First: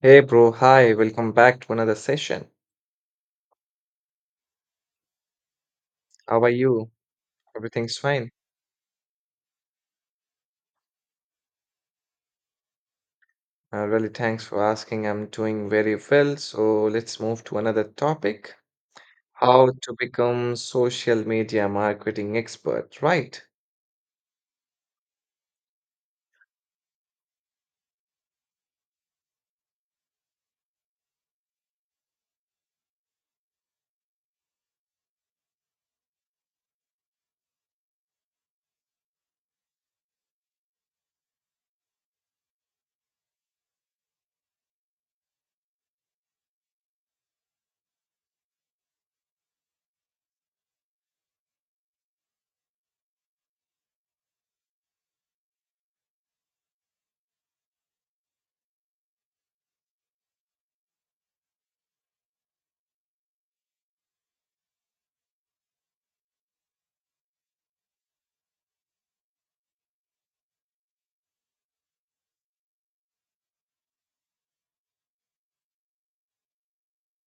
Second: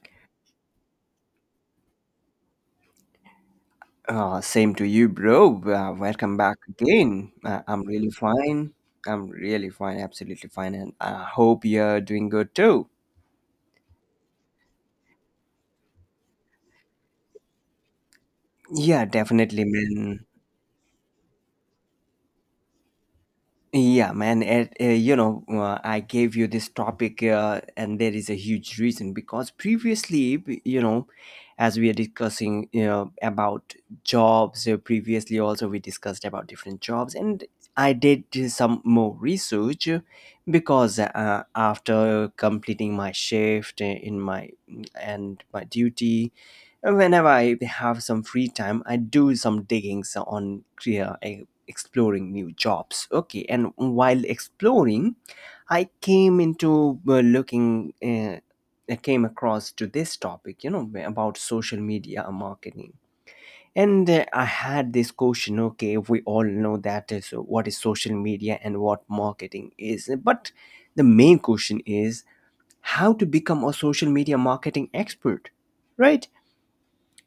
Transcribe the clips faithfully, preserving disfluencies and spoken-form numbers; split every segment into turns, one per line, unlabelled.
Hey bro, hi, welcome back to another session.
Uh, same to you, bro. Uh, welcome
How are
back
you?
again. Uh, I'm
Everything's
really
fine.
fine. I'm really fine, absolutely fine, and I hope you're doing good too.
Uh, really, thanks for asking. I'm doing very well. So let's move to another topic.
Yeah, definitely,
How to
man.
become social media marketing expert, right?
Yeah, man. It, uh, you know, uh, I gave you this topic, uh, and there is a huge reason because previously, b- you know, as we are discussing, you know, about jobs. Uh, previously, also we discussed about different jobs, and I did do some more research uh, because uh, after completing my shift uh, in my and my duty, whenever I have some free time, I do some diggings on career, exploring new jobs. Okay, and while exploring, i came into uh, looking uh, I came across to this topic, you know, about social media marketing. And uh, I had this question. Okay, we all know that is what is social media and what marketing is, but the main question is, how to become a social media marketing expert, right?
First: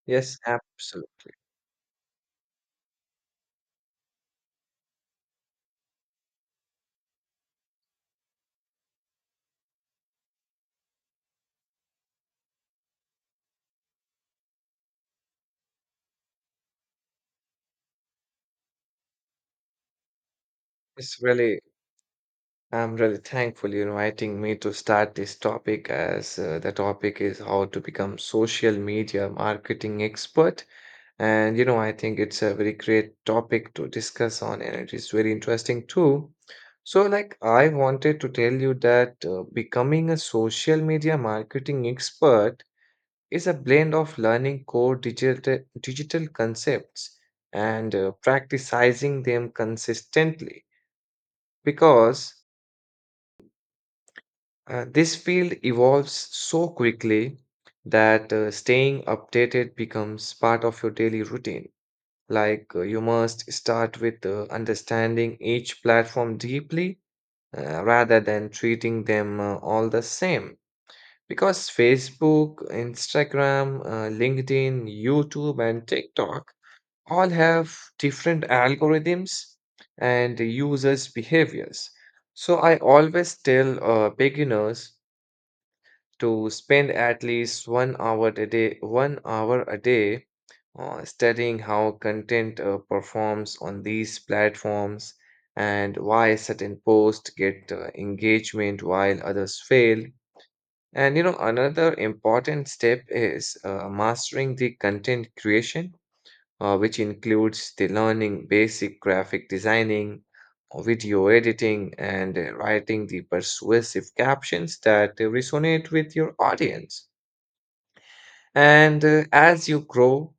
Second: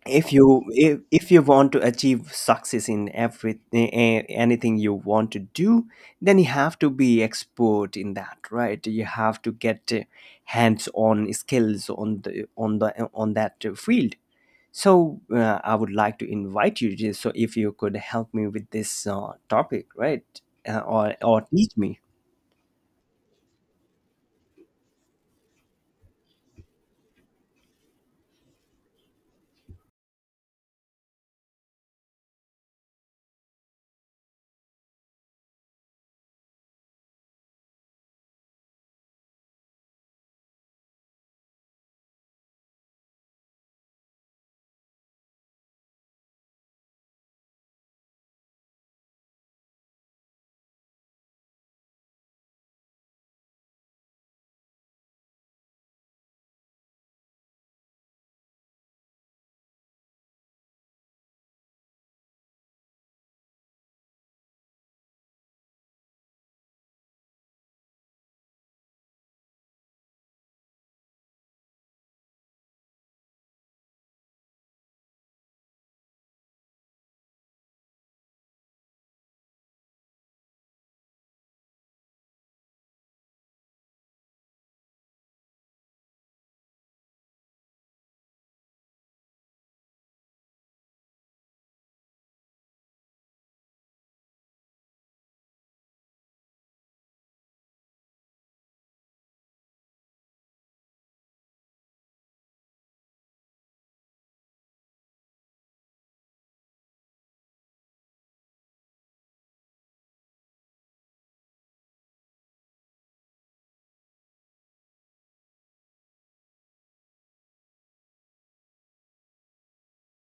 if
Yes,
you if,
absolutely.
if you want to achieve success in every eh, eh, anything you want to do, then you have to be expert in that, right? You have to get hands on skills on the on the on that uh, field. So uh, I would like to invite you, just so if you could help me with this uh, topic, right? uh, or
It's
or
really,
teach me.
I'm really thankful you're inviting me to start this topic as uh, the topic is how to become social media marketing expert. And you know, I think it's a very great topic to discuss on, and it is very interesting too. So, like, I wanted to tell you that uh, becoming a social media marketing expert is a blend of learning core digital digital concepts and uh, practicing them consistently because uh, this field evolves so quickly that uh, staying updated becomes part of your daily routine. Like, uh, you must start with uh, understanding each platform deeply uh, rather than treating them uh, all the same. Because Facebook, Instagram, uh, LinkedIn, YouTube, and TikTok all have different algorithms and users' behaviors. So I always tell uh, beginners to spend at least one hour a day, one hour a day uh, studying how content uh, performs on these platforms and why certain posts get uh, engagement while others fail. And you know, another important step is uh, mastering the content creation, uh, which includes the learning basic graphic designing, uh, video editing, and uh, writing the persuasive captions that uh, resonate with your audience. And uh, as you grow,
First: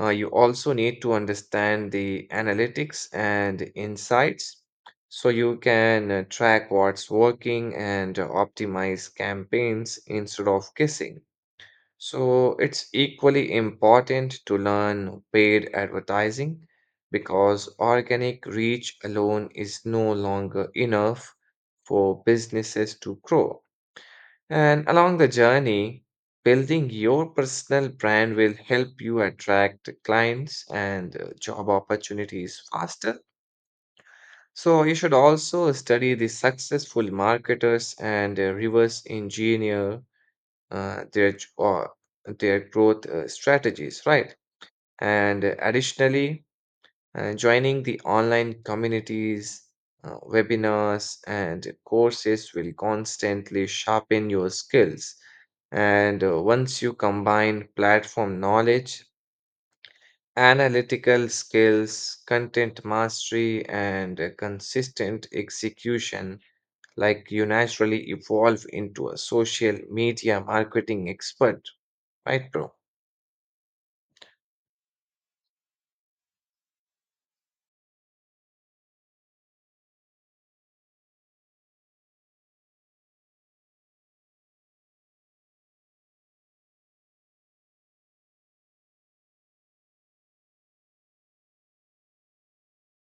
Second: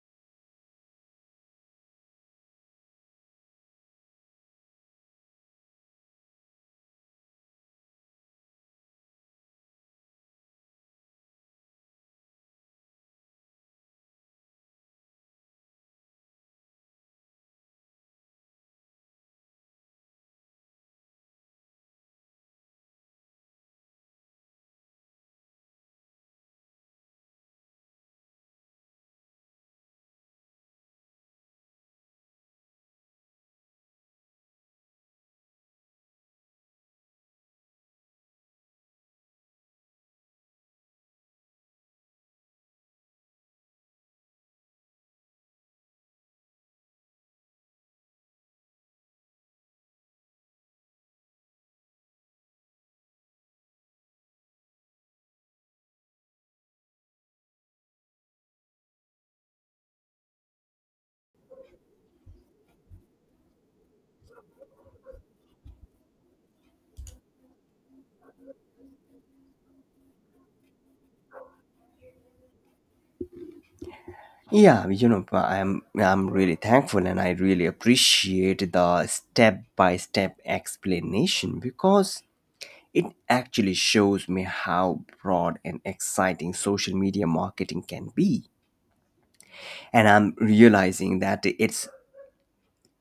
uh, you also need to understand the analytics and insights so you can uh, track what's working and uh, optimize campaigns instead of guessing. So it's equally important to learn paid advertising because organic reach alone is no longer enough for businesses to grow. And along the journey, building your personal brand will help you attract clients and uh, job opportunities faster. So, you should also study the successful marketers and uh, reverse engineer uh, their, j- or their growth uh, strategies, right? And uh, additionally, uh, joining the online communities, uh, webinars, and courses will constantly sharpen your skills. And uh, once you combine platform knowledge, analytical skills, content mastery, and uh, consistent execution, like you naturally evolve into a social media marketing expert, right, bro?
Yeah, you know, but I'm I'm really thankful and I really appreciate the step-by-step explanation because it actually shows me how broad and exciting social media marketing can be. And I'm realizing that it's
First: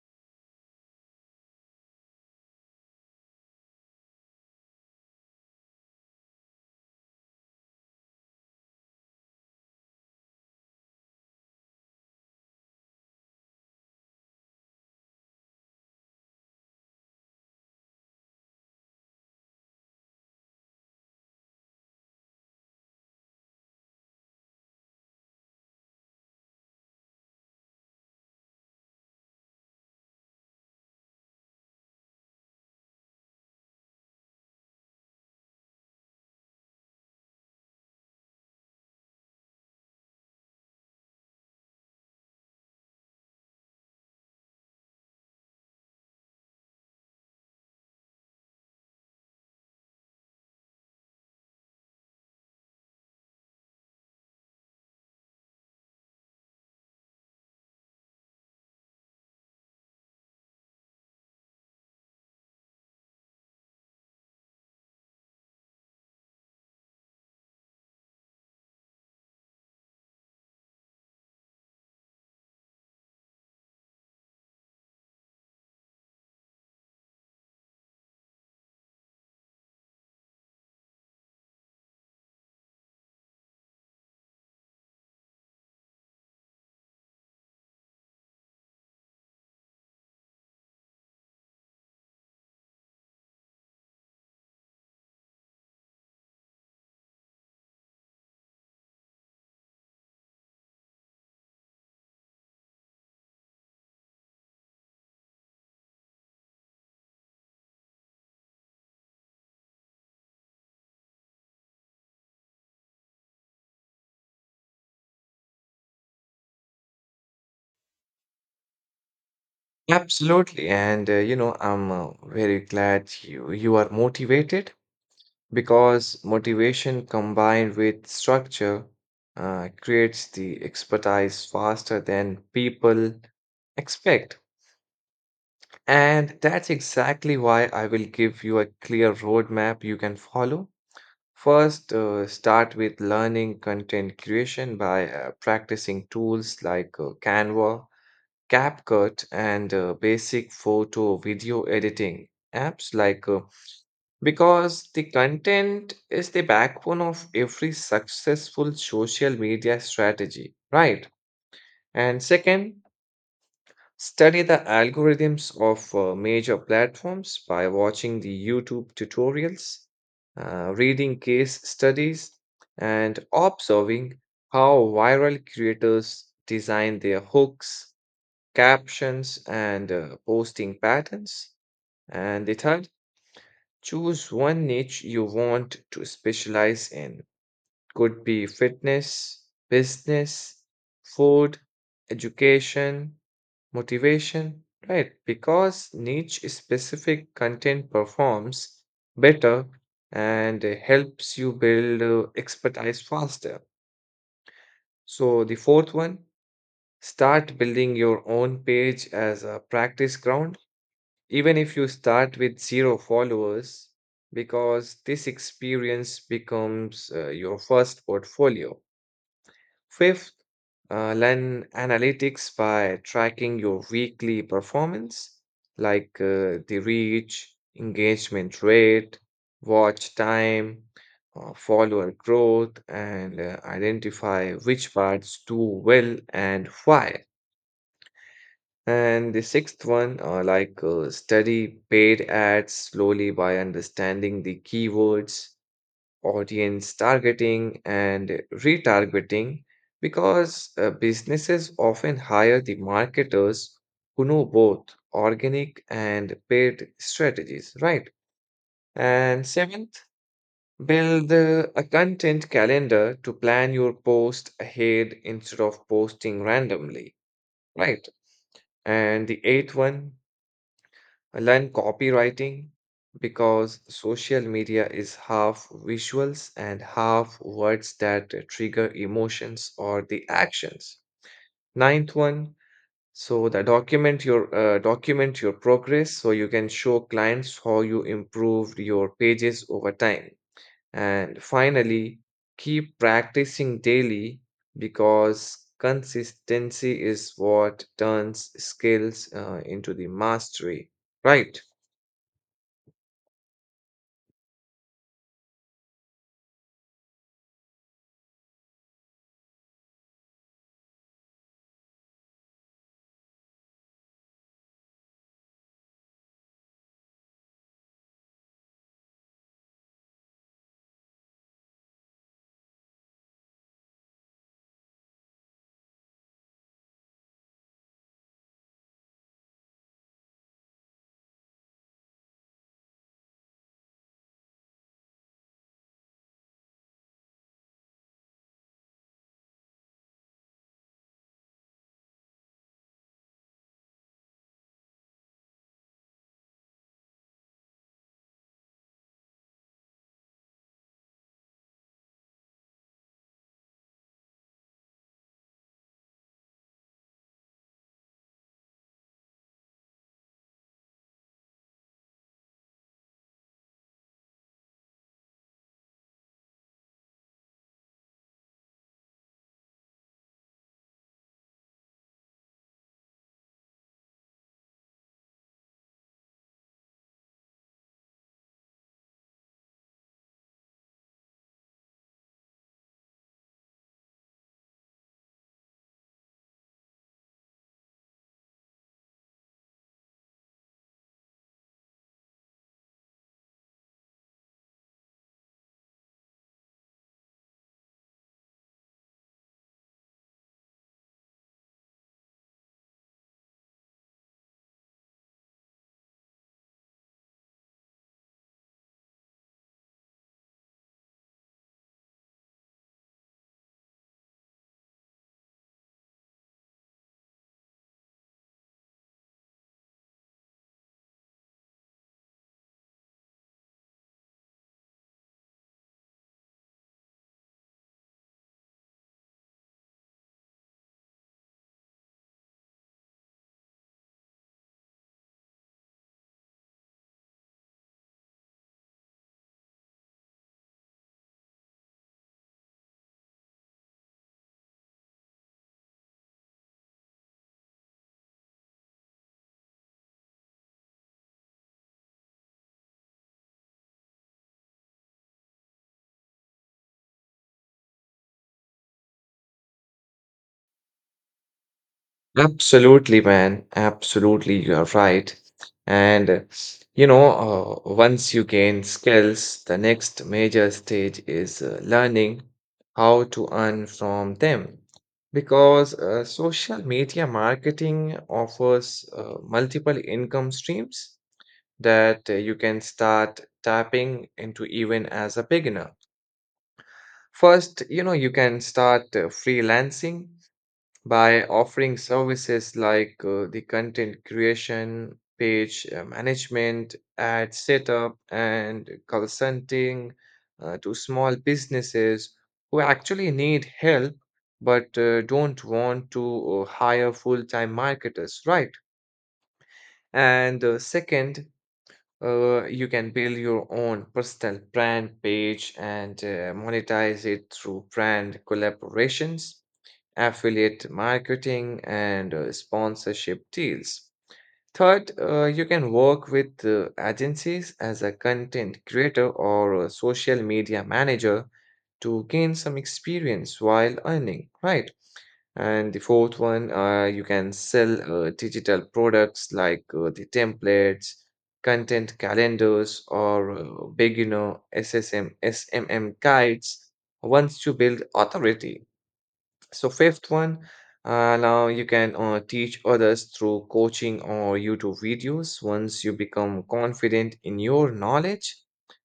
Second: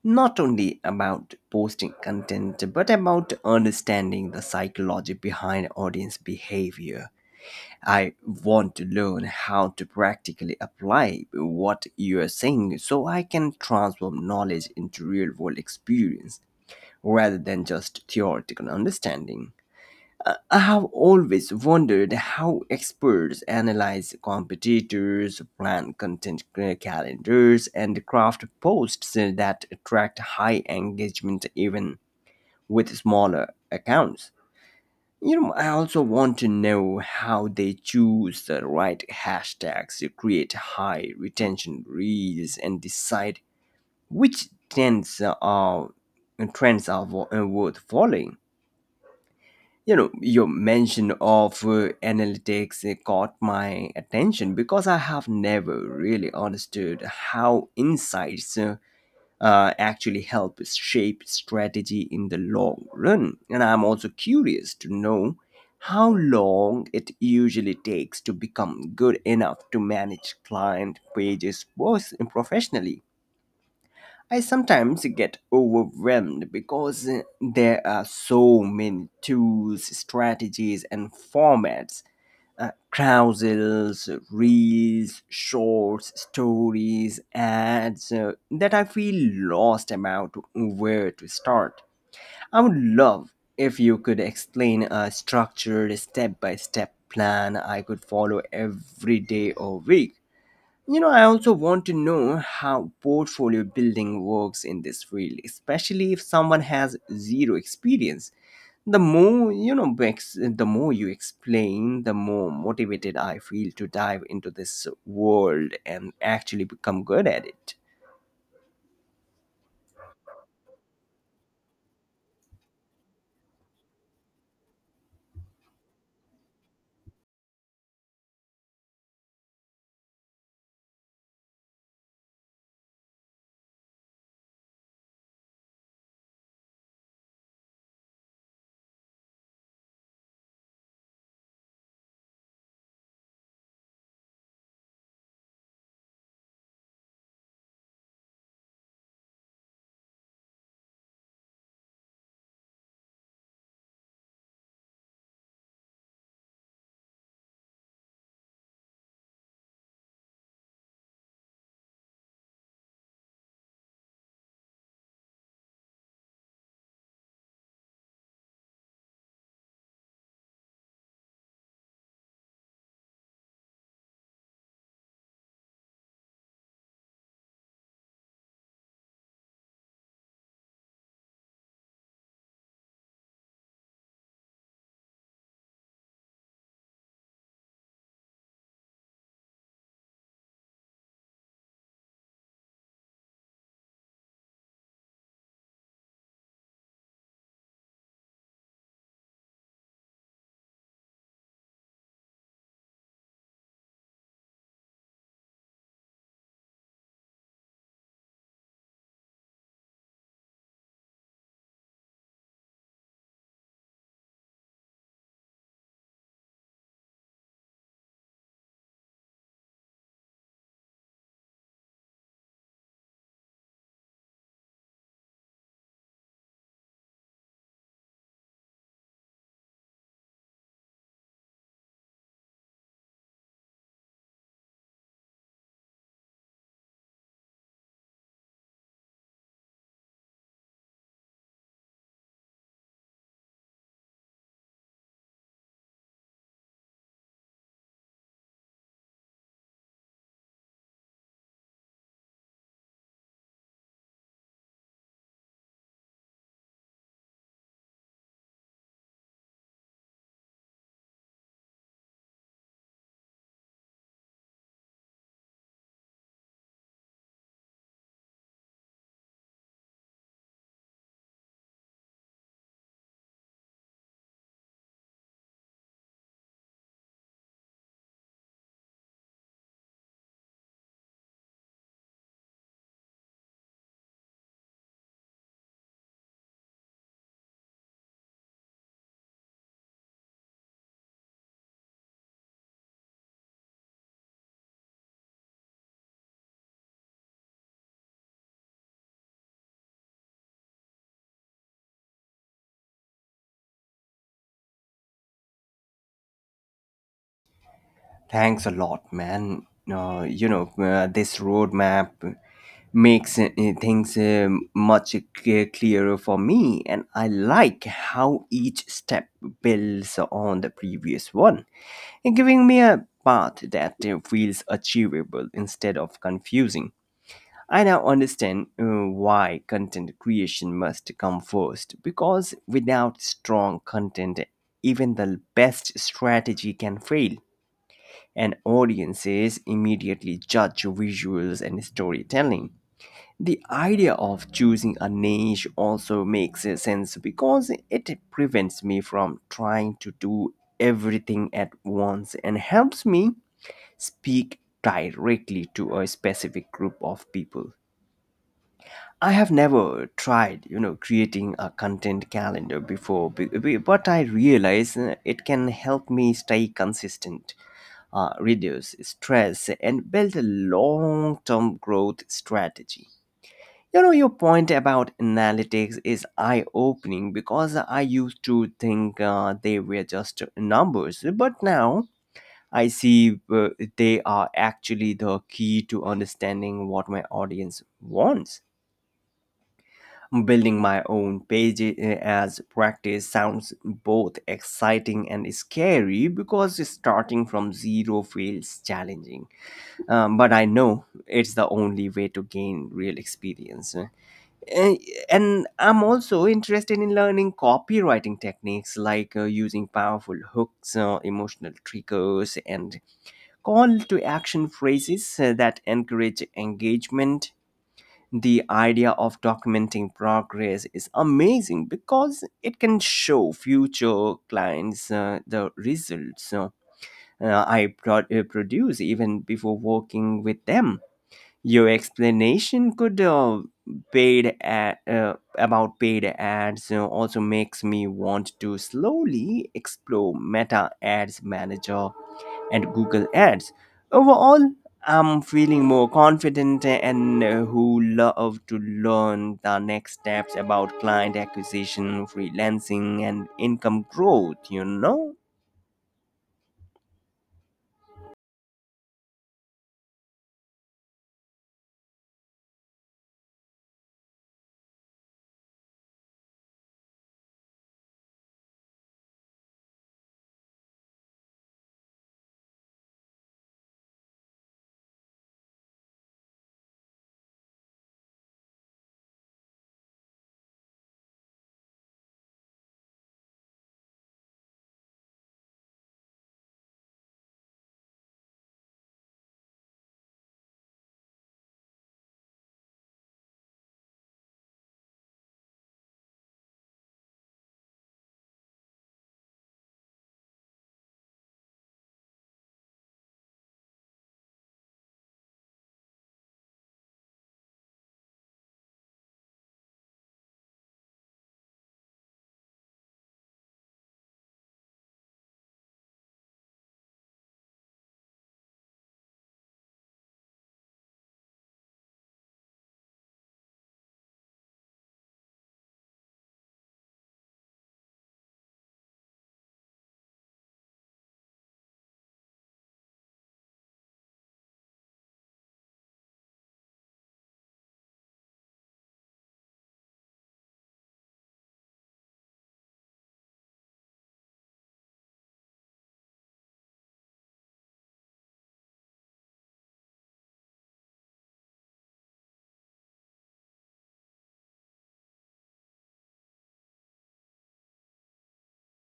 not only about posting content but about understanding the psychology behind audience behavior. I want to learn how to practically apply what you are saying so I can transform knowledge into real world experience rather than just theoretical understanding. I I have always wondered how experts analyze competitors, plan content ca- calendars, and craft posts that attract high engagement even with smaller accounts. You know, I also want to know how they choose the right hashtags to create high retention reels and decide which trends are trends are wo- uh, worth following. You know, your mention of uh, analytics uh, caught my attention because I have never really understood how insights uh, uh, actually help shape strategy in the long run. And I'm also curious to know how long it usually takes to become good enough to manage client pages pers- professionally. I sometimes get overwhelmed because uh, there are so many tools, strategies, and formats, uh, carousels, reels, shorts, stories, ads, uh, that I feel lost about where to start. I would love if you could explain a structured step by step plan I could follow every day or week. You know, I also want to know how portfolio building works in this field, especially if someone has zero experience. The more you know ex- the more you explain, the more motivated I feel to dive into this world and actually become good at it.
Absolutely. And uh, you know, I'm uh, very glad you you are motivated, because motivation combined with structure uh, creates the expertise faster than people expect. And that's exactly why I will give you a clear roadmap you can follow. First, uh, start with learning content creation by uh, practicing tools like uh, Canva, CapCut, and uh, basic photo video editing apps like uh, because the content is the backbone of every successful social media strategy, right? And second, study the algorithms of uh, major platforms by watching the YouTube tutorials, uh, reading case studies, and observing how viral creators design their hooks, captions, and uh, posting patterns. And the third, choose one niche you want to specialize in. Could be fitness, business, food, education, motivation, right? Because niche specific content performs better and uh, helps you build uh, expertise faster. So, the fourth one, start building your own page as a practice ground even if you start with zero followers, because this experience becomes uh, your first portfolio. Fifth, uh, learn analytics by tracking your weekly performance, like uh, the reach, engagement rate, watch time, uh, follower growth, and uh, identify which parts do well and why. And the sixth one, uh, like uh, study paid ads slowly by understanding the keywords, audience targeting, and retargeting, because uh, businesses often hire the marketers who know both organic and paid strategies, right? And seventh, build uh, a content calendar to plan your post ahead instead of posting randomly, right? And the eighth one, I learned copywriting because social media is half visuals and half words that trigger emotions or the actions. Ninth one, so the document your uh, document your progress so you can show clients how you improved your pages over time. And finally, keep practicing daily because consistency is what turns skills uh, into the mastery, right?
Thanks a lot, man. Uh, you know uh, this roadmap makes uh, things uh, much c- clearer for me, and I like how each step builds on the previous one, giving me a path that uh, feels achievable instead of confusing. I now understand uh, why content creation must come first because without strong content, even the best strategy can fail, and audiences immediately judge visuals and storytelling. The idea of choosing a niche also makes sense because it prevents me from trying to do everything at once and helps me speak directly to a specific group of people. I have never tried, you know, creating a content calendar before, be- be- but I realize uh, it can help me stay consistent, uh, reduce stress, and build a long-term growth strategy. You know, your point about analytics is eye-opening because I used to think uh, they were just numbers, but now I see uh, they are actually the key to understanding what my audience wants. Building my own page eh, as practice sounds both exciting and scary because starting from zero feels challenging. Um, but I know it's the only way to gain real experience. Eh, Eh, And I'm also interested in learning copywriting techniques like uh, using powerful hooks, uh, emotional triggers, and call to action phrases uh, that encourage engagement. The idea of documenting progress is amazing because it can show future clients uh, the results. So uh, I pro- uh, produce even before working with them. Your explanation could uh, paid ad, uh, about paid ads uh, also makes me want to slowly explore Meta Ads Manager and Google Ads. Overall, I'm feeling more confident and uh, who love to learn the next steps about client acquisition, freelancing, and income growth, you know?
Absolutely, man. Absolutely, you are right. And uh, you know, uh, once you gain skills, the next major stage is uh, learning how to earn from them. Because uh, social media marketing offers uh, multiple income streams that uh, you can start tapping into even as a beginner. First, you know, you can start uh, freelancing by offering services like uh, the content creation, page uh, management, ad setup, and consulting uh, to small businesses who actually need help but uh, don't want to uh, hire full time marketers, right? And uh, second, uh, you can build your own personal brand page and uh, monetize it through brand collaborations, affiliate marketing, and uh, sponsorship deals. Third, uh, you can work with uh, agencies as a content creator or a social media manager to gain some experience while earning, right? And the fourth one, uh, you can sell uh, digital products like uh, the templates, content calendars, or uh, beginner S S M, S M M guides once you build authority. So fifth one, uh, now you can uh, teach others through coaching or YouTube videos once you become confident in your knowledge.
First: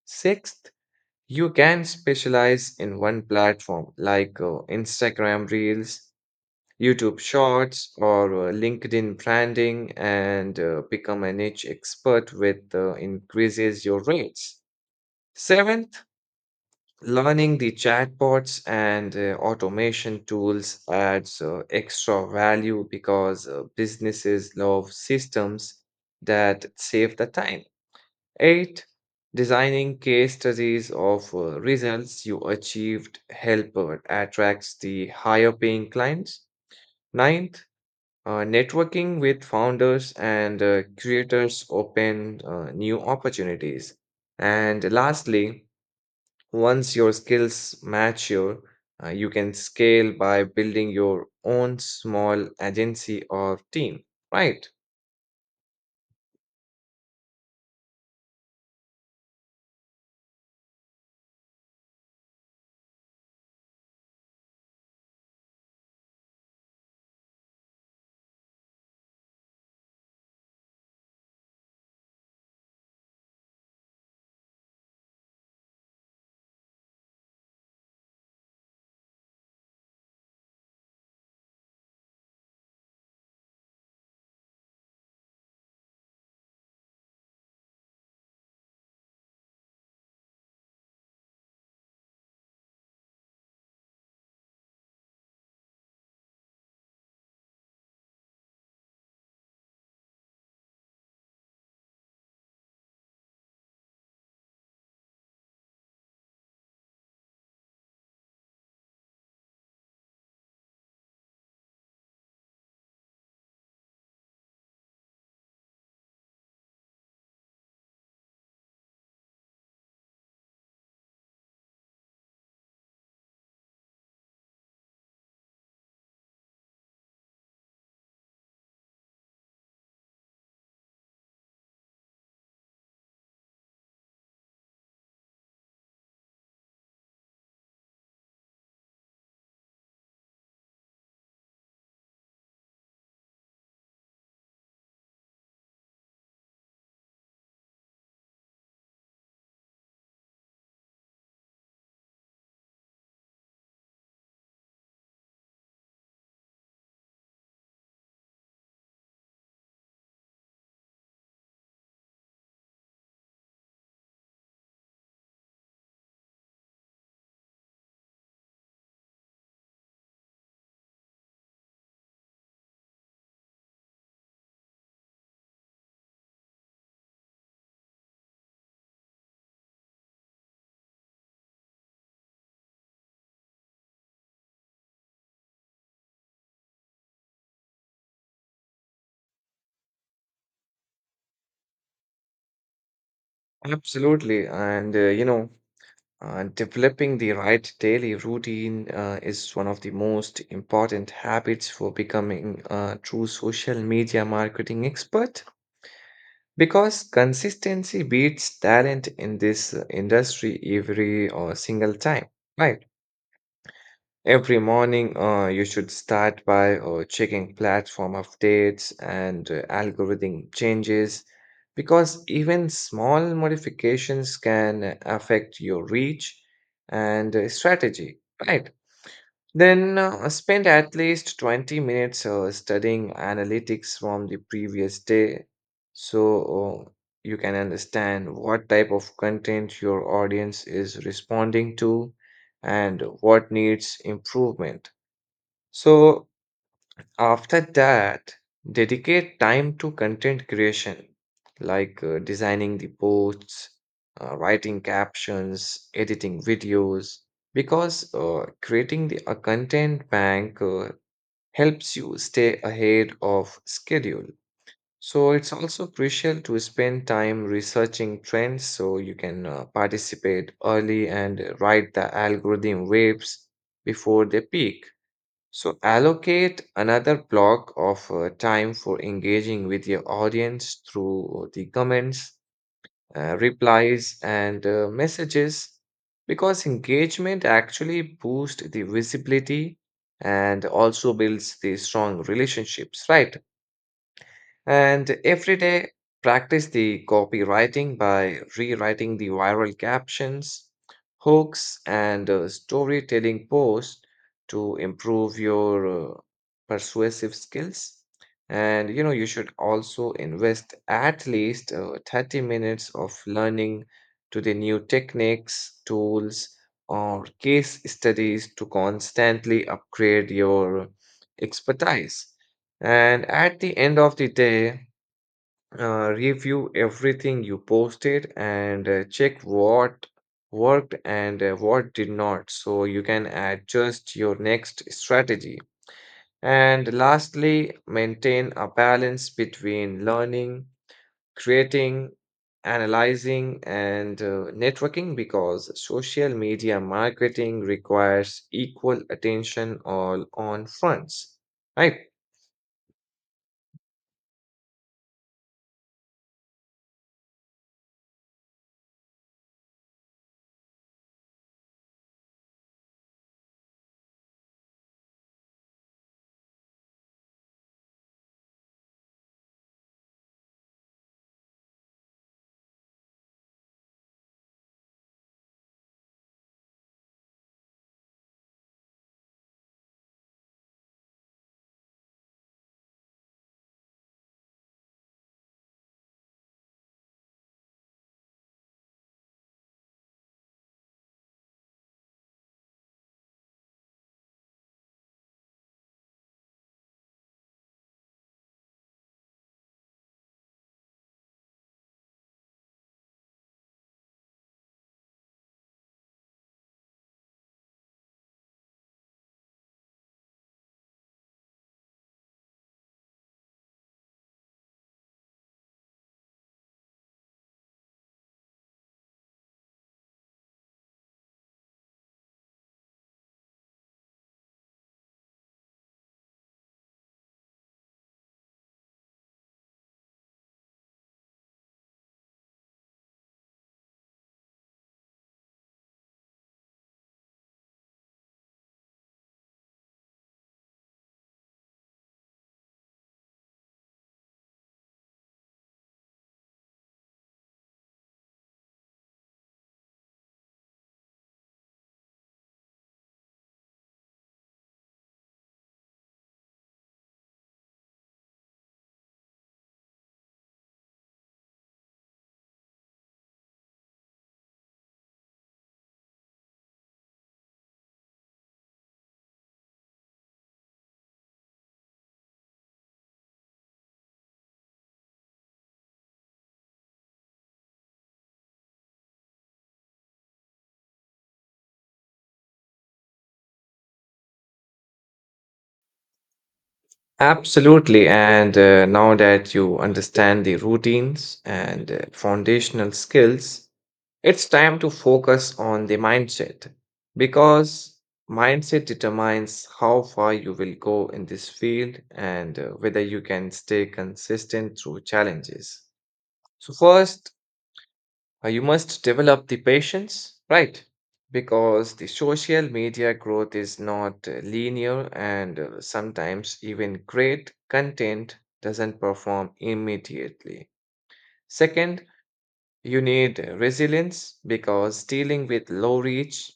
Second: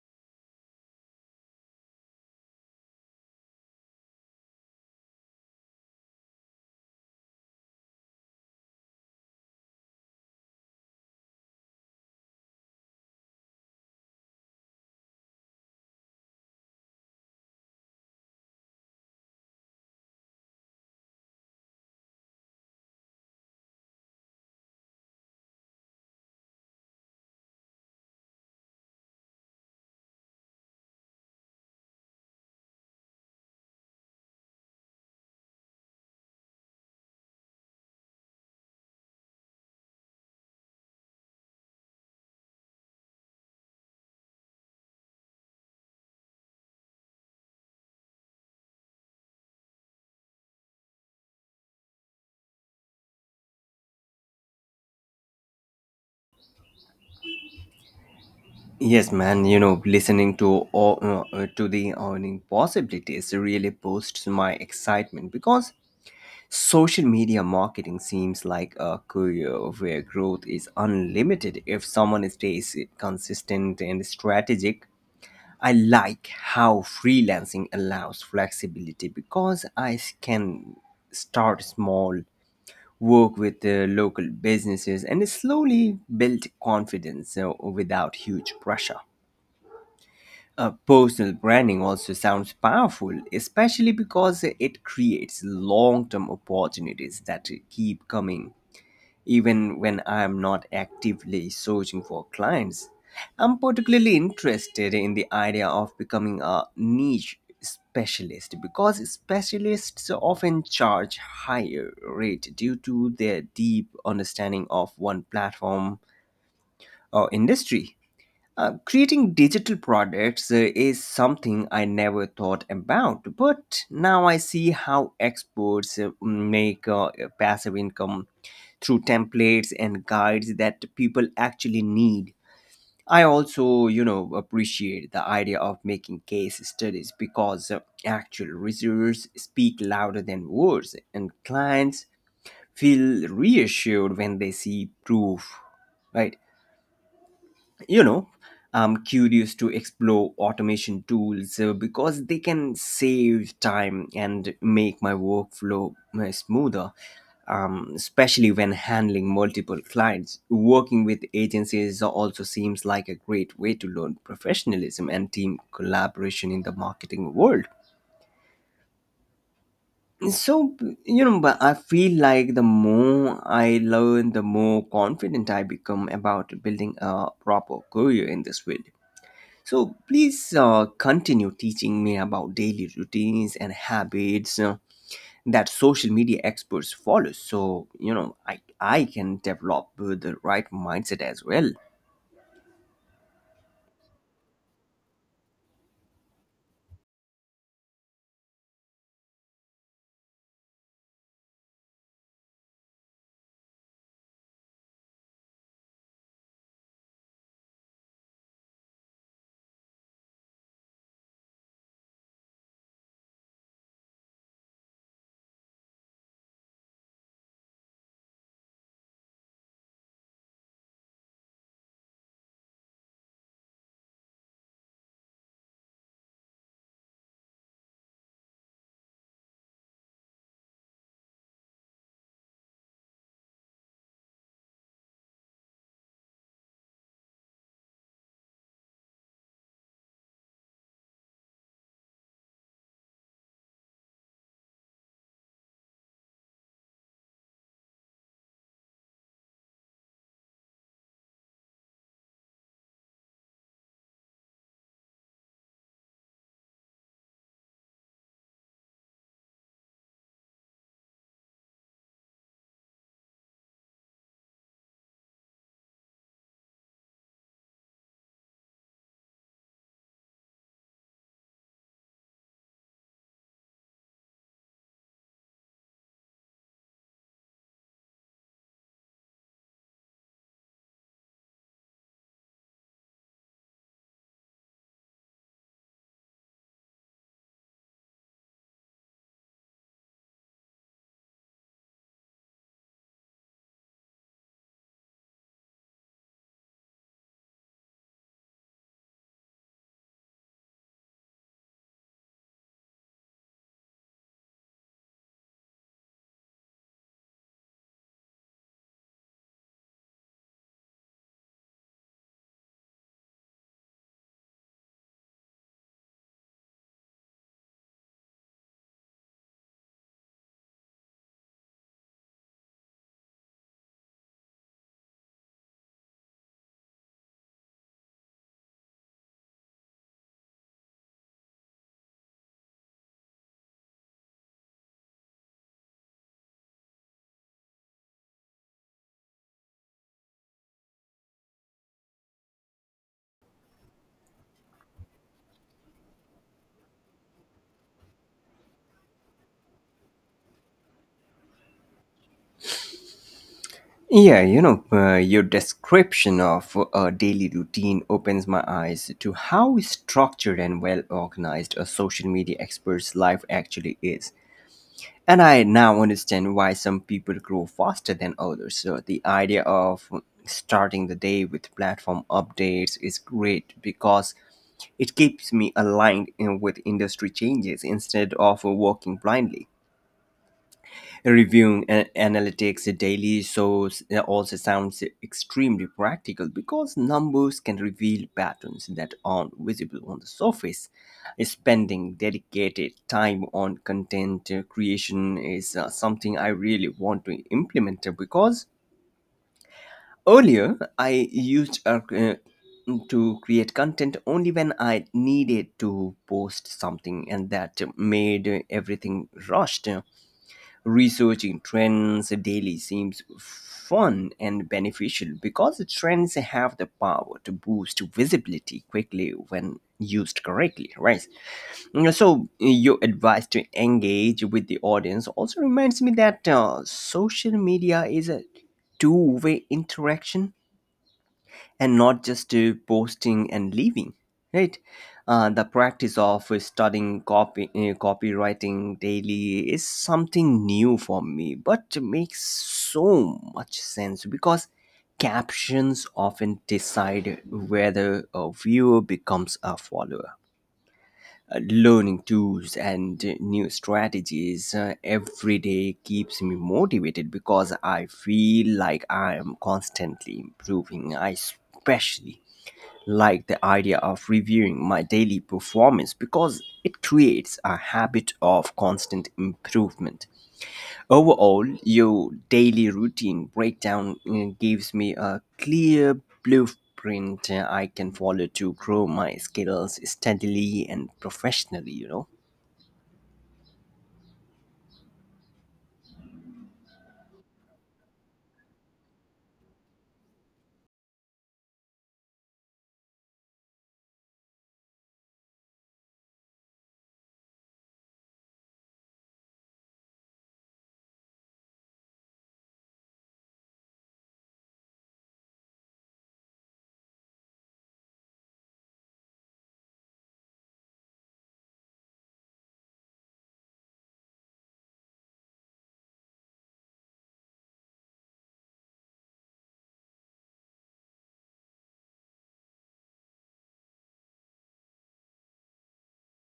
Sixth, you can specialize in one platform like uh, Instagram Reels, YouTube Shorts, or uh, LinkedIn branding and uh, become a niche expert with uh, increases your rates. Seventh, learning the chatbots and uh, automation tools adds uh, extra value because uh, businesses love systems that save the time. Eight, designing case studies of uh, results you achieved help uh, attracts the higher paying clients. Ninth, uh, networking with founders and uh, creators open uh, new opportunities. And lastly, once your skills mature, uh, you can scale by building your own small agency or team. Right.
Yes, man. You know, listening to all, uh, to the earning possibilities really boosts my excitement because social media marketing seems like a career where growth is unlimited if someone stays consistent and strategic. I like how freelancing allows flexibility because I can start small, work with uh, local businesses, and slowly build confidence uh, without huge pressure. Uh, personal branding also sounds powerful, especially because it creates long term opportunities that keep coming even when I'm not actively searching for clients. I'm particularly interested in the idea of becoming a niche specialist because specialists often charge higher rate due to their deep understanding of one platform or industry. Uh, creating digital products uh, is something I never thought about, but now I see how experts uh, make uh, passive income through templates and guides that people actually need. I also, you know, appreciate the idea of making case studies because uh, actual results speak louder than words and clients feel reassured when they see proof, right? You know, I'm curious to explore automation tools uh, because they can save time and make my workflow uh, smoother, um, especially when handling multiple clients. Working with agencies also seems like a great way to learn professionalism and team collaboration in the marketing world. So, you know, but I feel like the more I learn, the more confident I become about building a proper career in this field. So please uh, continue teaching me about daily routines and habits uh, that social media experts follow. So you know, I I can develop uh, the right mindset as well.
Absolutely. And, uh, you know, uh, developing the right daily routine uh, is one of the most important habits for becoming a true social media marketing expert because consistency beats talent in this uh, industry every uh, single time. Right. Every morning, uh, you should start by uh, checking platform updates and uh, algorithm changes because even small modifications can affect your reach and uh, strategy, right? Then uh, spend at least twenty minutes uh, studying analytics from the previous day so uh, you can understand what type of content your audience is responding to and what needs improvement. So, after that, dedicate time to content creation, like uh, designing the posts, uh, writing captions, editing videos, because uh, creating the, a content bank uh, helps you stay ahead of schedule. So it's also crucial to spend time researching trends so you can uh, participate early and uh, ride the algorithm waves before they peak. So allocate another block of uh, time for engaging with your audience through the comments, uh, replies, and uh, messages because engagement actually boosts the visibility and also builds the strong relationships, right? And every day, practice the copywriting by rewriting the viral captions, hooks, and uh, storytelling posts to improve your uh, persuasive skills. And you know, you should also invest at least uh, thirty minutes of learning to the new techniques, tools, or case studies to constantly upgrade your expertise. And at the end of the day, uh, review everything you posted and uh, check what worked and uh, what did not so you can adjust your next strategy. And lastly, maintain a balance between learning, creating, analyzing, and uh, networking because social media marketing requires equal attention all on fronts, right?
Yeah, you know, uh, your description of a daily routine opens my eyes to how structured and well organized a social media expert's life actually is. And I now understand why some people grow faster than others. So the idea of starting the day with platform updates is great because it keeps me aligned you with industry changes instead of working blindly. Reviewing and analytics daily shows also sounds extremely practical because numbers can reveal patterns that aren't visible on the surface. Spending dedicated time on content creation is uh, something I really want to implement because earlier I used uh, uh, to create content only when I needed to post something, and that made everything rushed. Researching trends daily seems fun and beneficial because trends have the power to boost visibility quickly when used correctly, right? You know, so, your advice to engage with the audience also reminds me that uh, social media is a two way interaction and not just uh, posting and leaving, right? Uh, the practice of studying copy uh, copywriting daily is something new for me but makes so much sense because captions often decide whether a viewer becomes a follower. Uh, Learning tools and uh, new strategies uh, every day keeps me motivated because I feel like I am constantly improving. I especially like the idea of reviewing my daily performance because it creates a habit of constant improvement. Overall, your daily routine breakdown uh, gives me a clear blueprint uh, I can follow to grow my skills steadily and professionally, you know.
Absolutely. And uh, now that you understand the routines and uh, foundational skills, it's time to focus on the mindset because mindset determines how far you will go in this field and uh, whether you can stay consistent through challenges. So, first, uh, you must develop the patience, right? Because the social media growth is not uh, linear and uh, sometimes even great content doesn't perform immediately. Second, you need uh, resilience because dealing with low reach,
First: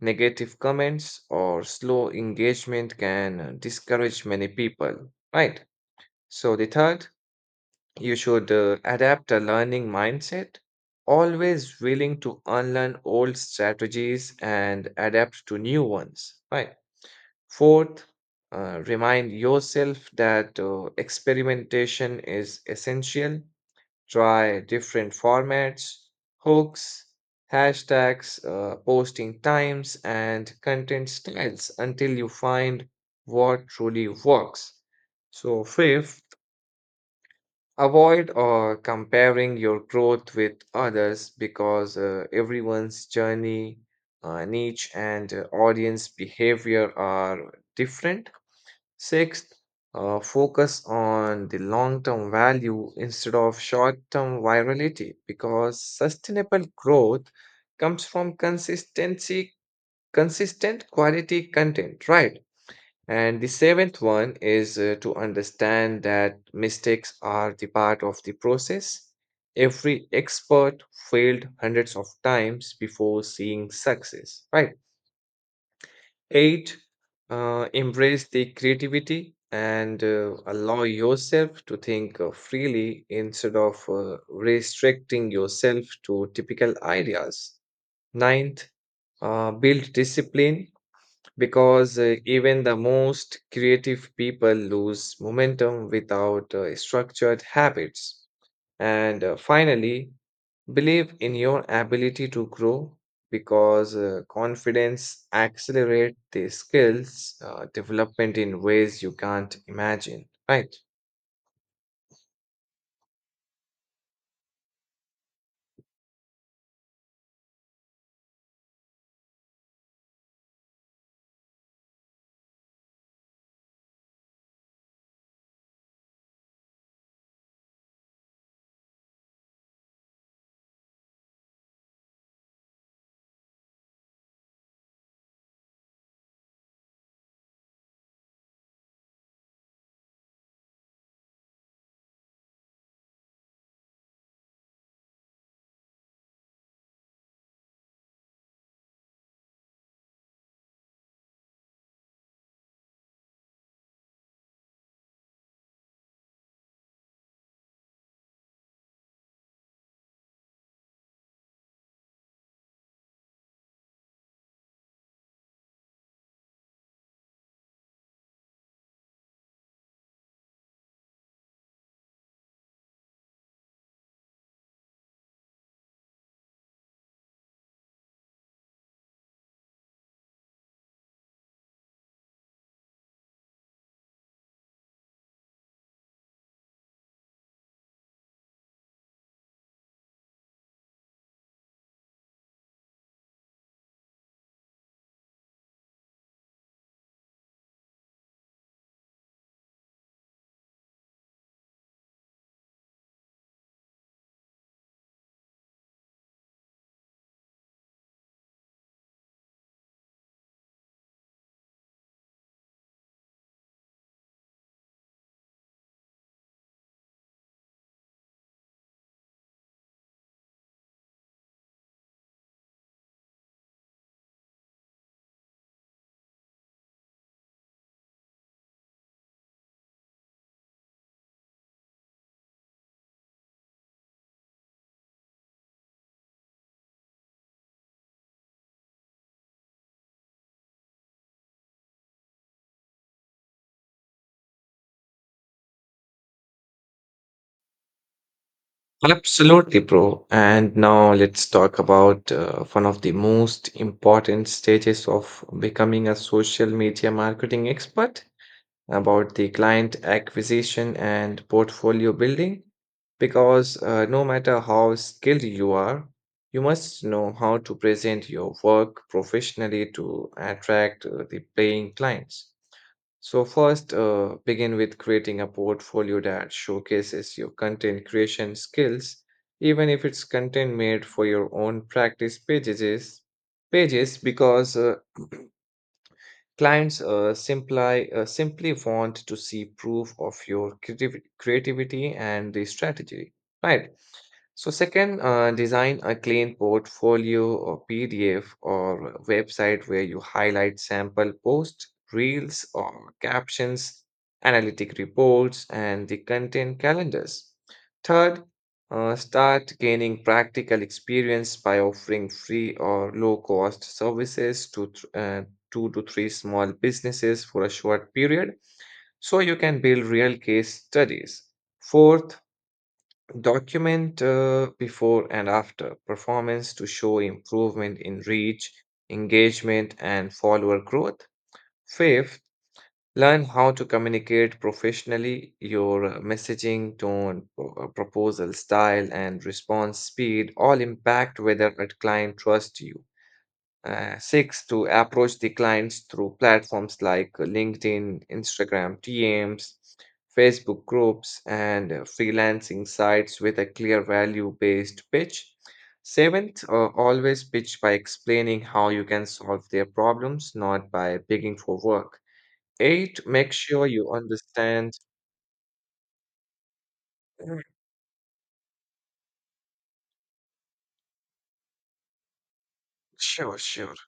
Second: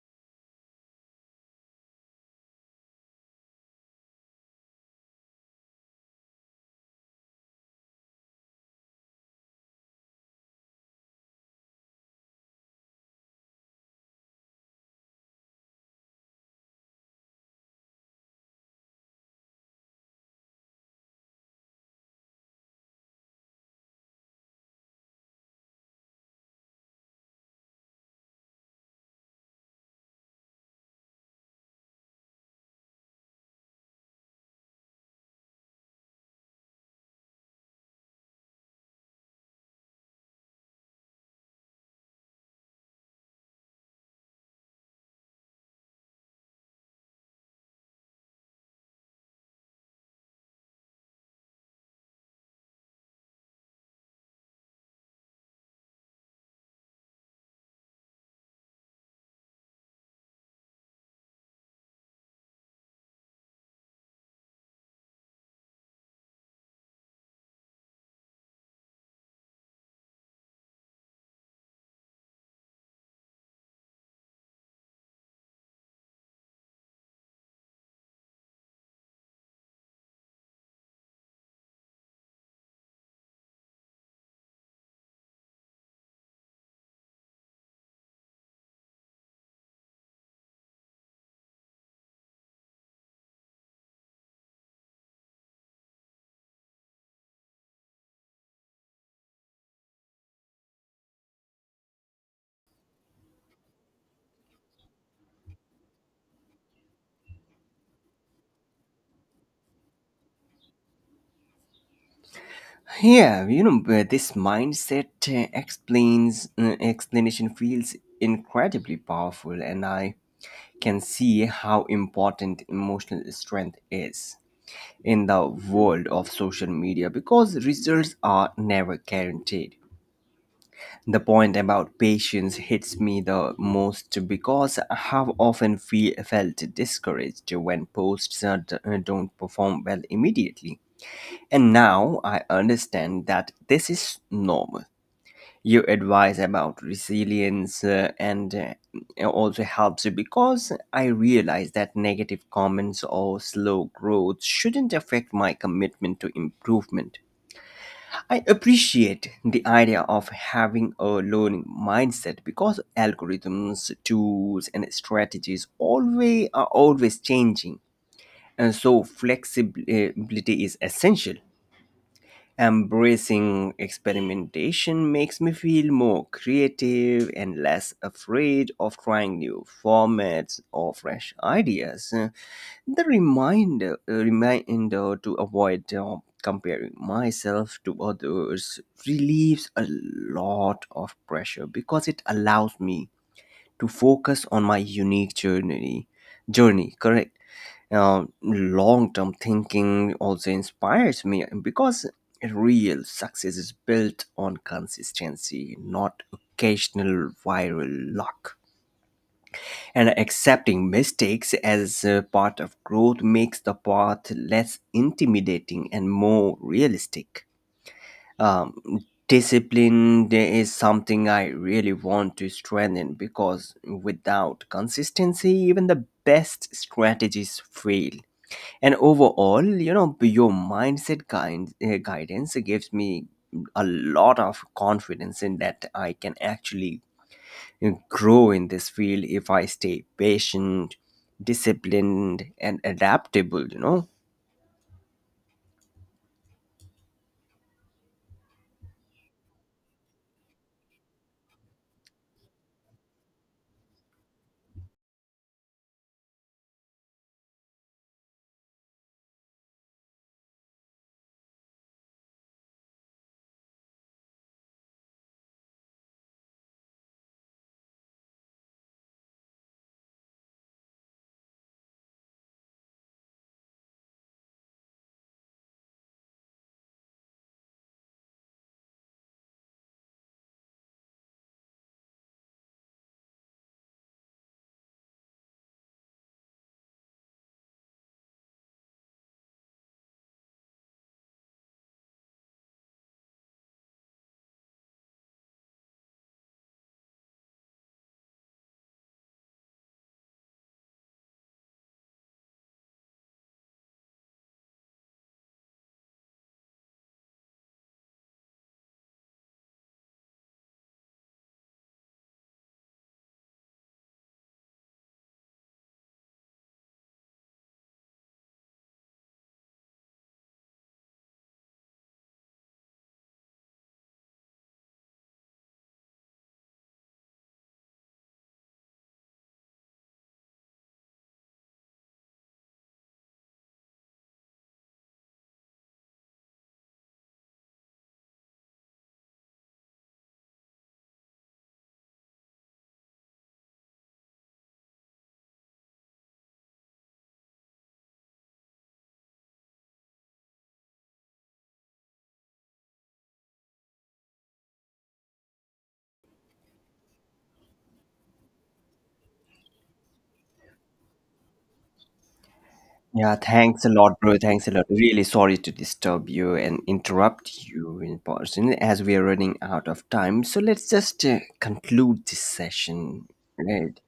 negative comments, or slow engagement can uh, discourage many people, right? So, the third, you should uh, adapt a learning mindset, always willing to unlearn old strategies and adapt to new ones. Right. Fourth, uh, remind yourself that uh, experimentation is essential. Try different formats, hooks, hashtags, uh, posting times, and content styles until you find what truly works. So, fifth, avoid or comparing your growth with others because uh, everyone's journey, uh, niche, and uh, audience behavior are different. Sixth, uh, focus on the long term value instead of short term virality because sustainable growth comes from consistency, consistent quality content, right? And the seventh one is uh, to understand that mistakes are the part of the process. Every expert failed hundreds of times before seeing success, right? Eight, uh, embrace the creativity and uh, allow yourself to think uh, freely instead of uh, restricting yourself to typical ideas. Ninth, uh, build discipline because uh, even the most creative people lose momentum without uh, structured habits. And uh, finally, believe in your ability to grow because uh, confidence accelerates the skills uh, development in ways you can't imagine, right?
Yeah, you know, but this mindset uh, explains uh, explanation feels incredibly powerful and I can see how important emotional strength is in the world of social media because results are never guaranteed. The point about patience hits me the most because I have often feel, felt discouraged when posts uh, d- uh, don't perform well immediately. And now I understand that this is normal. Your advice about resilience uh, and uh, it also helps because I realize that negative comments or slow growth shouldn't affect my commitment to improvement. I appreciate the idea of having a learning mindset because algorithms, tools, and strategies always are always changing, and so flexibility is essential. Embracing experimentation makes me feel more creative and less afraid of trying new formats or fresh ideas. Uh, The reminder, uh, reminder to avoid uh, comparing myself to others relieves a lot of pressure because it allows me to focus on my unique journey journey correct. Um, long-term thinking also inspires me because real success is built on consistency, not occasional viral luck. And accepting mistakes as a part of growth makes the path less intimidating and more realistic. um, Discipline is something I really want to strengthen because without consistency, even the best strategies fail. And overall, you know, your mindset guide, uh, guidance gives me a lot of confidence in that I can actually uh, grow in this field if I stay patient, disciplined, and adaptable, you know.
Absolutely, bro. And now let's talk about uh, one of the most important stages of becoming a social media marketing expert about the client acquisition and portfolio building because uh, no matter how skilled you are, you must know how to present your work professionally to attract uh, the paying clients. So, first, uh, begin with creating a portfolio that showcases your content creation skills, even if it's content made for your own practice pages. Pages because uh, clients uh, simply, uh, simply want to see proof of your creativ- creativity and the strategy, right? So second, uh, design a clean portfolio or P D F or a website where you highlight sample posts, reels or captions, analytic reports, and the content calendars. Third, uh, start gaining practical experience by offering free or low cost services to th- uh, two to three small businesses for a short period so you can build real case studies. Fourth, document uh, before and after performance to show improvement in reach, engagement, and follower growth. Fifth, learn how to communicate professionally. Your uh, messaging, tone, pro- uh, proposal style, and response speed all impact whether a client trusts you. Uh, six, to approach the clients through platforms like LinkedIn, Instagram D Ms, Facebook groups, and uh, freelancing sites with a clear value based pitch. Seventh, uh, always pitch by explaining how you can solve their problems, not by begging for work. Eight,
Yeah,
make
thanks
sure
a
you
lot, bro. Thanks a lot.
understand.
Really sorry to disturb you and
Mm,
interrupt you in person as we are running out of time. So let's just uh, conclude this session,
sure, sure.
right?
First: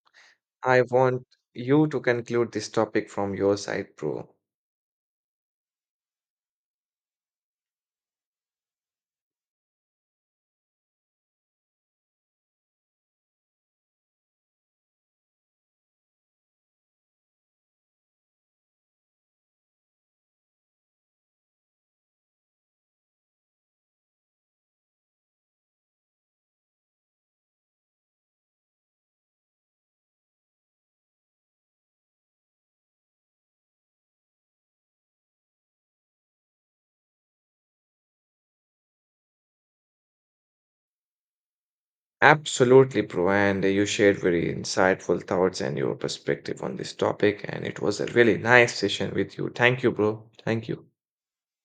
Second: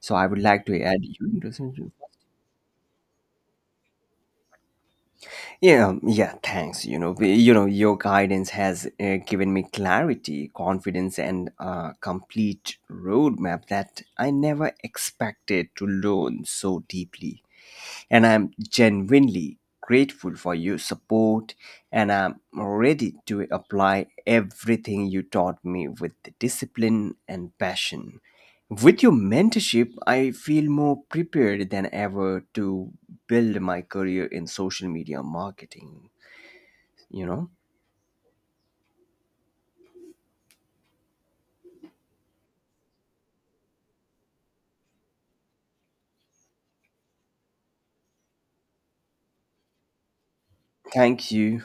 So I would like
I
to add
want
you into
you
the...
to conclude this topic from your side, bro.
Yeah, um, yeah. Thanks. You know, we- you know, your guidance has uh, given me clarity, confidence, and a complete roadmap that I never expected to learn so deeply. And I'm genuinely grateful for your support, and I'm ready to apply everything you taught me with the discipline and passion. With your mentorship, I feel more prepared than ever to build my career in social media marketing, you know?
Absolutely, bro. And you shared very insightful thoughts and your perspective on this topic. And it was a really nice session with you. Thank you, bro. Thank you.
Thank you.